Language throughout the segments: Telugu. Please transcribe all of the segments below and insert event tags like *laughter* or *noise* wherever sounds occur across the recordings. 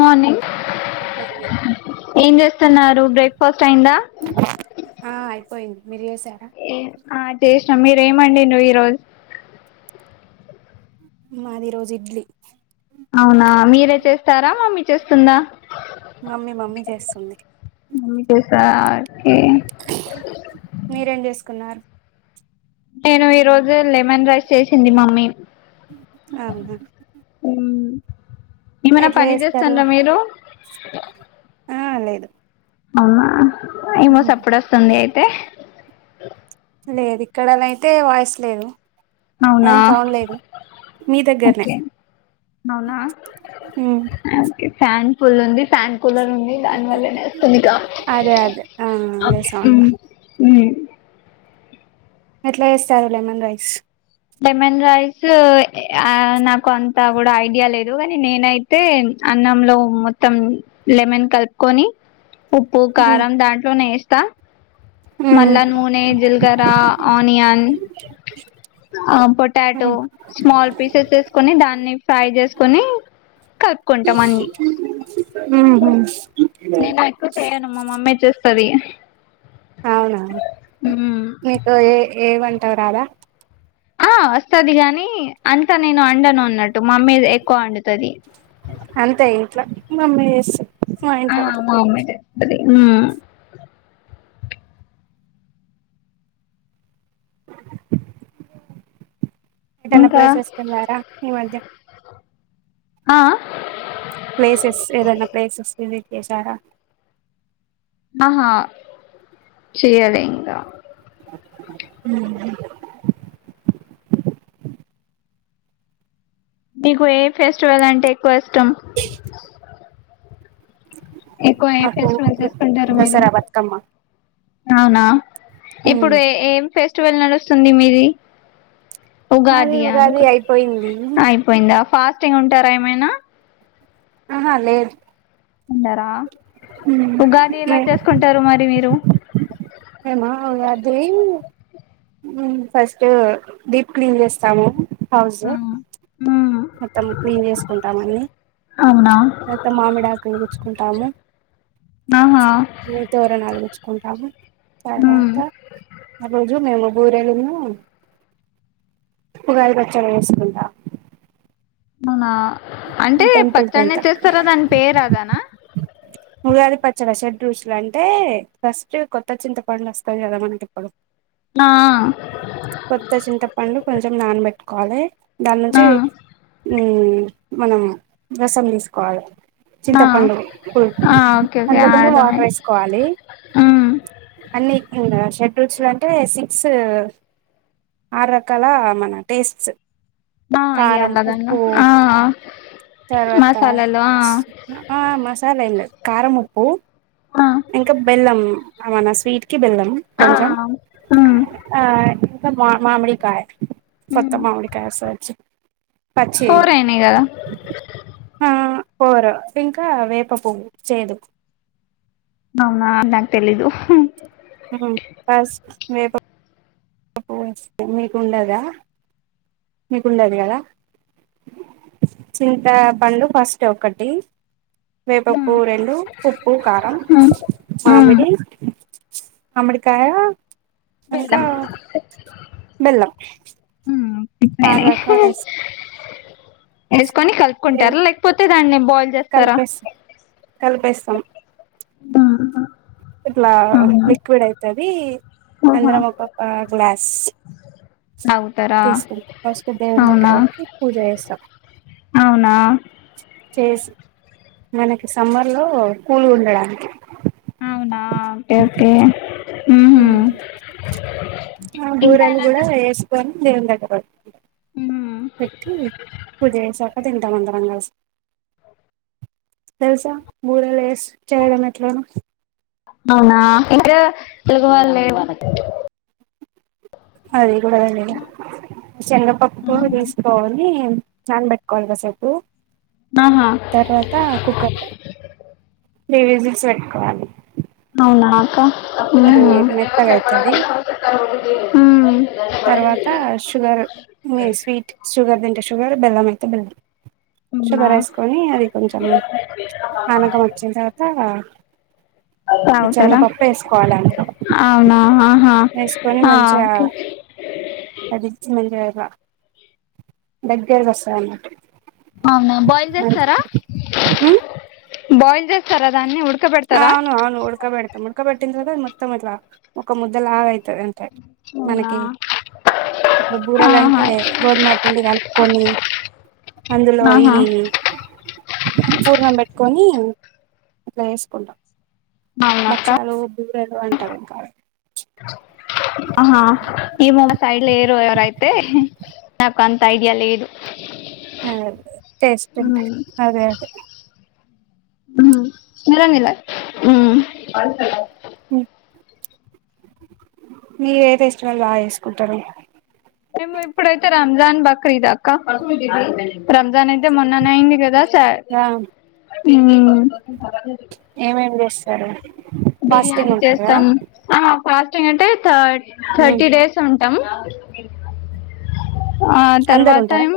మార్నింగ్ ఏం చేస్తున్నారు బ్రేక్ఫాస్ట్ అయిందా ఆ అయిపోయింది మీరు చేసారా ఎ అ చేష్ మీరేమండిడ్రు ఈ రోజ్ మాది ఈ రోజు ఇడ్లీ అవునా మీరే చేస్తారా మమ్మి చేస్తుందా మమ్మీ మమ్మీ చేస్తుంది మమ్మి చేసార్ *unintelligible* మీరేం చేసుకున్నారు నేను ఈ రోజు లెమన్ రైస్ చేసింది మమ్మీ అవునా ఉం ఏమైనా ఎట్లా పని చేస్తారు చేస్తాండ్రా మీరు ఆ లేదు అమ్మా ఏమో సప్పుడొస్తుంది అయితే అ లేదు ఇక్కడనైతే వాయిస్ లేదు. అవునా ఏం సౌండ్ లేదు మీ దగ్గరనే ఓకే అవునా ఉమ్, ఫ్యాన్ ఫుల్ ఉంది. ఫ్యాన్, కూలర్ ఉంది. అందు వల్లనేేస్తుంది. గాల్ అదే అదే ఆ అదే ఓకే సౌండ్ ఉహ్మ్ ఉహ్మ్ ఎట్లా చేస్తారు లెమన్ రైస్ లెమన్ రైస్ ఇ ఆ నా కొంత కూడా ఐడియా లేద్ దు కాని నేనైతే అన్నంలో మొత్తం లెమన్ కలుపుకొని. ఉప్పు, ఉమ్, కారం దాంట్లోనేే త ఉమ్, మళ్లా నూనె, జీల్గర, అనియన్ ఆ పొటాటో ఉమ్, స్మాల్ పీసెస్ ఏసుకొని దాన్ని ఫ్రై చేసుకొని కలుపుకుంటాం అండి ఉమ్, ఉమ్. నేను ఎక్కువ్ చేయను మా మామ్మే సది అవునా మీకు ఏ ఏ వాంట్ టం రాదా ఆ వస్తాది గానీ అంత నేను అండను అన్నట్టు. మామ్మీ ది ఎక్కువ అండుతది. మమ్మే చేస్ ఆ మమ్మె చేస్ తది ఉహ్మ్ ఎటనా ఇంకా ప్లేసెస్ కేళ్ళారా ఈ మధ్య ఆ ఆ ప్లేసెస్ ఏదైనా ప్లేసెస్ కెళ్ళి ఏసారా ఆహా చే్యాలే ఇంకా ఉహ్మ్ మీకు ఏ ఫెస్టివల్ అంటే ఎక్కువ ఇష్టం. ఎక్కువ ఏ మాకు ఫెస్టివల్ చేసుకుంటారు. మీరు దసరా బతుకమ్మ అవునా ఇప్పుడు ఏం ఫెస్ట్ ట్వెల్ నాడుస్తుంది. మీది మరి ఉగాదియా ఉగాది అనుకున్ అయిపోయింది అయిపోయిందా. ఫాస్టింగ్ ఉంటారా ఏమైనా ఆహా లేదు అన్నారా ఉగాది ఎలా చేసుకుంటారు మరి మీరు మేము ఉగాది ఫస్ట్ డీప్ క్లీన్ చేస్తాము హవు ఆ సార్ మ్మ్ మొత్తం క్లీన్ చేసుకుంటాం అన్ని అవునా తర్వాత మామిడి ఆకులు గుచ్చుకుంటాము ఆహా తోరణాలు గుుచ్చుకుంటాము మ్మ్ తర్వాత ఆ రోజు మేము బూరెలులను పగాలు పచ్చలో వేసుకుందా మవున్న అంటే టెంపుల్ కి వెళ్తాం పచ్చడిచ్చేస్తారాదాని పేయ అదానా ముృగాది పచ్చల షడ్రూసులు అంటే ఫస్ట్ కొత్త చింతపంలు వస్తంది కదా మనకి ఇప్పుడు ఆ కాల ఆ చ మనం రసం తీసుకోవాలి ఆ చింతపండు ఇప్పుడు ఆ ఓకే ఓకే అందులో వాటర్ అర్థమైంది వేసుకోవాలి మ్మ్ అన్నీ ఇకా షెడ్యూల్స్ లో అంటే సిక్స్ ఆరు రకాల మన టేస్ట్స్ ఆ ఇ కారం అలా దంగా ఉప్పు ఆ తర్వాత మసాలాలు ఆ మసాలా కారమ పూ ఆ ఇంకా బెల్లం అవునా స్వీట్ క బిల్లం ఆ కొంచం ఉమ్ మా మామిరికాయ ఫత్త ఉమ్ మా ఉడికా సచ్చ పచ్చ ఫోర్ అయినాయి కదా హ పోరు ఇంకా వేప ప చేదుకు అవునా నా తెలిదు బస్ మే మీకుండదా మీకుండదు కదా చింతపండు ఫస్ట్ ఒకటి ఉమ్ వేపప్పు రెండు ఉప్పు కారం ఉమ్ ఉమ్ మామిడి అమడుకాయ వెెల్లం బెల్లం ఆ రాకాలే ఎస్ కాని కలుపుకుంటారా లేకపోతే దాన్ని బాయిల్ చేస్తారా కలిపేస్త కలిపేస్తాం మ్మ్ ఇట్లా లిక్విడ్ అయితది ఓహో అందరం ఒక్కొక్క గ్లాస్ తాగుతారా తీసుకుం ఫస్ట్ దేవుని అవునా దగ్గర పెట్టి పూజ చేస్తాం అవునా చేసి మనకి సమ్మర్ లో కూల్ ఉండడానికి అవునా ఓకే ఓకే ఉహు మ్మ్ ఆ ఇంకా బూరలు ఎలా కూడా చేసుకుంటారు వేసుకొని దేవుని దగ్గర పోయి ఉమ్ పెట్టి పూజ చేశాక తిన్ త్తం అందరం కలిసి తెలుసా బూరలు లేస్ చేయడం ఎట్లనో అవునా ఇంకా *unintelligible* అది కూడా తెల్దండి శనగపప్పు తీసుకోని నానబెట్టకో కసేపు ఆహా తర్వాత కుక్కర్ త్రీ విజిల్స్ పెట్టుకోవాలి అవునా అక్క అది మెత్తగా అయితది మ్మ్ మ్మ్ తర్వాత షుగర్ మీ స్వీట్ షుగర్ తింటే షు. ఒగోరు బెల్లం అయితే బెల్లం అవునా షుగర్ వేసుకొని అది కొంచెం పానకం వచ్చిన తర్వాత ఆ రాముతార వేసుకోవాలి అందులో అవునా ఆహా వేసుకొని మంచిగా ఆ అది ఇవు దించాక దగ్గర వస్తదన్నమాట అవునా బాయిల్ చేస్తారా ఉమ్ బాయిల్ చేస్తారా దాన్ని ఉడ్ అవునువును ఉడకబెడతాం ఉడకబెడ్ తిందుగా మొత్తం ఇట్లా ఒక ముద్దలా అయి తది అంతే అవునా మనకి ఇట్లు ఆహా బూరలంటే గోధుమ పిండి కలుపుకొని అందులో ఈ ఆహా పూర్ణం పెట్టుకొని అట్లా చేస్ కుంట అవునక్క భక్షాలు బూరెలు అంటారు ఇంకా ఆహా ఏమో సైడ్ లేరు ఎవరై తే నాకు అంత ఐడియా లేదు అే టేస్ట్ ఉమ్ అదే అదే *inaudible* మీర ఏే ఫెస్టివల్ బాగా చేసుకుంటారు మేము ఇప్పుడైతే రంజాన్ బక్రీద్ అక్క రంజాన్ అయితే మొన్న అయింది కదా ఉ ఏమేం చేస్తారు ఫాస్టింగ్ బిర్యానీ ఉంటారు కదా చేస్తాం ఆ ఫాస్టింగ్ అంటే థర్డ్ ఉమ్ థర్టీ డేస్ ఉంట *unintelligible* ఆ అందరు తర్వాత ఉంటారా ఏం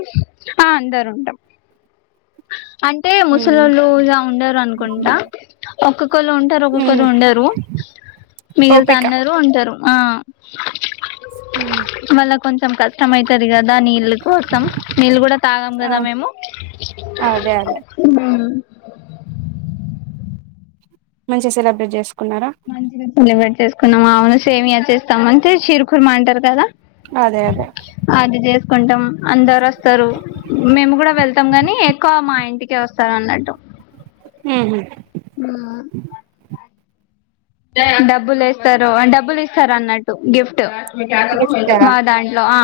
ఆ అందరు ఉంటాం అంటే ఉమ్ ముసలళ్ళు ఇలా ఉండరు అనుకుంటా ఉమ్ ఒక్కొక్కళ్ళు ఉంటారు ఒక్కొక్కళ్రుు ఉండరు మిగిలిత ఓపిక అందరూ ఉంటారు ఆ *unintelligible* మళ్ళ కొంచెం కష్టం అవుతాది కదా నీళ్ళ కోసం నీళ్ళు కూడా తాగం కదా మేము అదే అదే ఆ మంచిగా సెలబ్రేట్ చేసుకో మంచిగా సెలబ్రేట్ చేసుకున్నాం అవును సేమియ చేస్తాము అయితే షీర్ కుర్మా అంటారు కదా అదే అదే అది చేసుకుంటాం అందరు వస్తారు మేము కూడా వెళ్తాం గాని ఎక్కువ మా ఇ ఇంటికే వస్తారు అన్నట్టు ఆ డబ్బులు వేస్తారు డబ్బులు ఇస్తారు అన్నట్టు గిఫ్ట్ గిఫ్ట్ మా దాంట్లో ఆ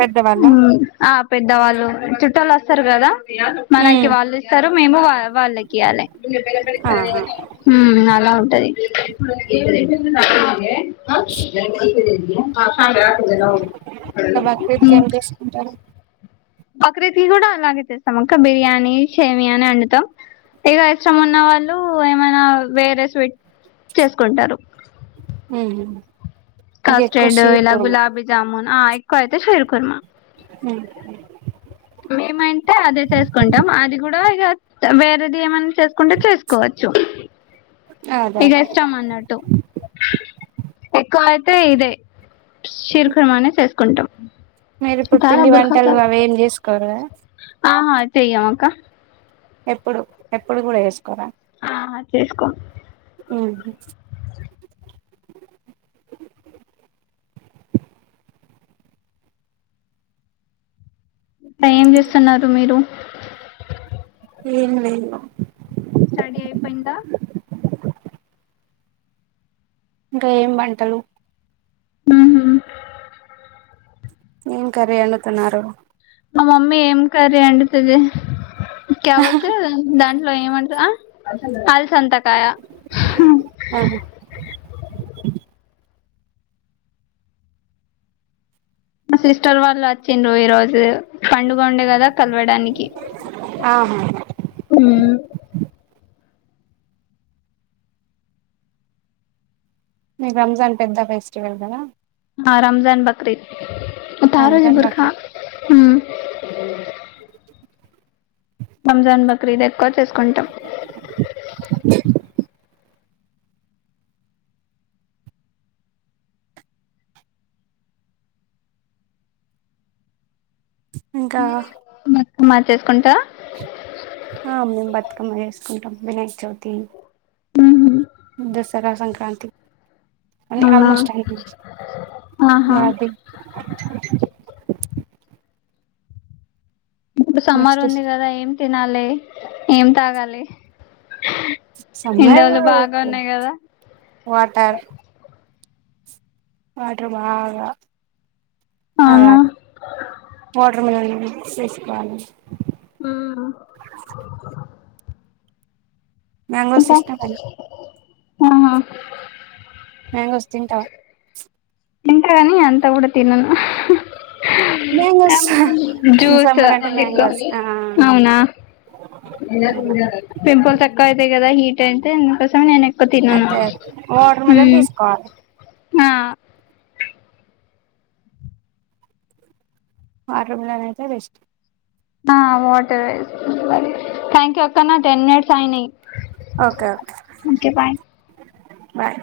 పెద్దవాళ్ళ *unintelligible* ఆ పెద్దవాళ్ళు చుట్టళు వస్తారు కదా మనకి వాళ్ళు ఇస్తారు మేము వాళ్ళకి ఇయ్వాలి ఆహా ఇంకా *unintelligible* బక్రీద్కి ఏం చేసుకుంటారు *unintelligible* బక్రీద్ కి కూడా అలాగే చేస్తాం అక్క బిర్యానీ సేమియా వండుతాం ఇక ఇష్టం ఉన్న వాళ్ళు ఏమైనా వేరే స్వీట్ చేసుకుంటారు హ కస్టర్డ్ ఇలా గులాబీ జామున్ ఎక్కువ అయితే షీర్ కుర్మా హ మేమంటే అదే చేసుకుంటాం అది కూడా ఇక వేరేది ఏమన్నా చేసుకుంటే చేసుకోవచ్చు, అదే ఇక ఇష్టం అన్నట్టు ఎక్కా ఐతే ఇదే శిర్ఖమనే చేస్ కుంటం మీరు ఇప్పుడు పిండి వంటలు అవి ఏం చేసుకోర ఆహా చెయ్యమ అక్క ఎప్పుడు ఎప్పుడు కూడా ఏస్కొరా ఆ చేస్కోం. ఉ ఏం చేస్సన్నారు మీరు ఏంమి లేదు. స్టడీ అయిపెయిందా ఇంకా ఏం వంటలు మ్మ్. ఏం కర్రీ అండుతున్నారు. మా మమ్మీ ఏం కర్రీ వండుతది. క్యావత్తు, దాం లొ ఏవంట, అల్ సంతకాయ మా సిస్టర్ వాళ్ళు వచ్చిండ్రు ఈ రోజు పండుగ ఉండే కదా కలవడానికి, ఆహా హు ని రంజాన్ పెద్ద ఫెస్టివల్ కదా. ఆ రంజాన్, బక్ రి ఆ త్తరొజె రంజాన్ బుర్కా, మాకు హు రంజాన్, బక్రీదె క్కువ చేసుకుంటం. ఇంకా మా చేసుకుంటా ఆ మేమ్ బత్త్కమ్మ ఏసుకుంటం, వినయక్ చవితి దసరా, సంక్రాం తి అండి, అవునా ఆల్మోస్ట్ *inaudible* ఆహా వాతి ఇడు సమ్మర్ నెక్స్ట్ ఉంది కదా ఏం తినాల్లే ఏం తాగాలి. ఎండలు సమ్మయో, బాగా ఉన్నాయి కదా వాటర్ వాట్రర్ బాగా అవునా తావలి, వాట్రర్ *unintelligible* చేసుకోవాలి ఆ మ్యాంగో సిస్టమ్ అ ఆహా మంగా వస్తుంటావా తంకారని అంత బఊడుత నను మ్యాంగోస్ జ్యూస్ సమ్మర్ అంటే ఎక్కువ మ్యాంగోస్ ఆ అవునా పింపుల్స్ ఎక్కువ అయితాయి కదా హీట్ కస మ అనే అదే వాఓటర్ మిలర్ తీసుకోవాలి ఆ ఆ రూమ్లన్ అయితే బెస్ ఆ వాటర్ వే కాకి ఒక్కనా టెన్ మినిట్స్ అయినాయి ఓకే ఓకే ఓకే బాయ్ బయ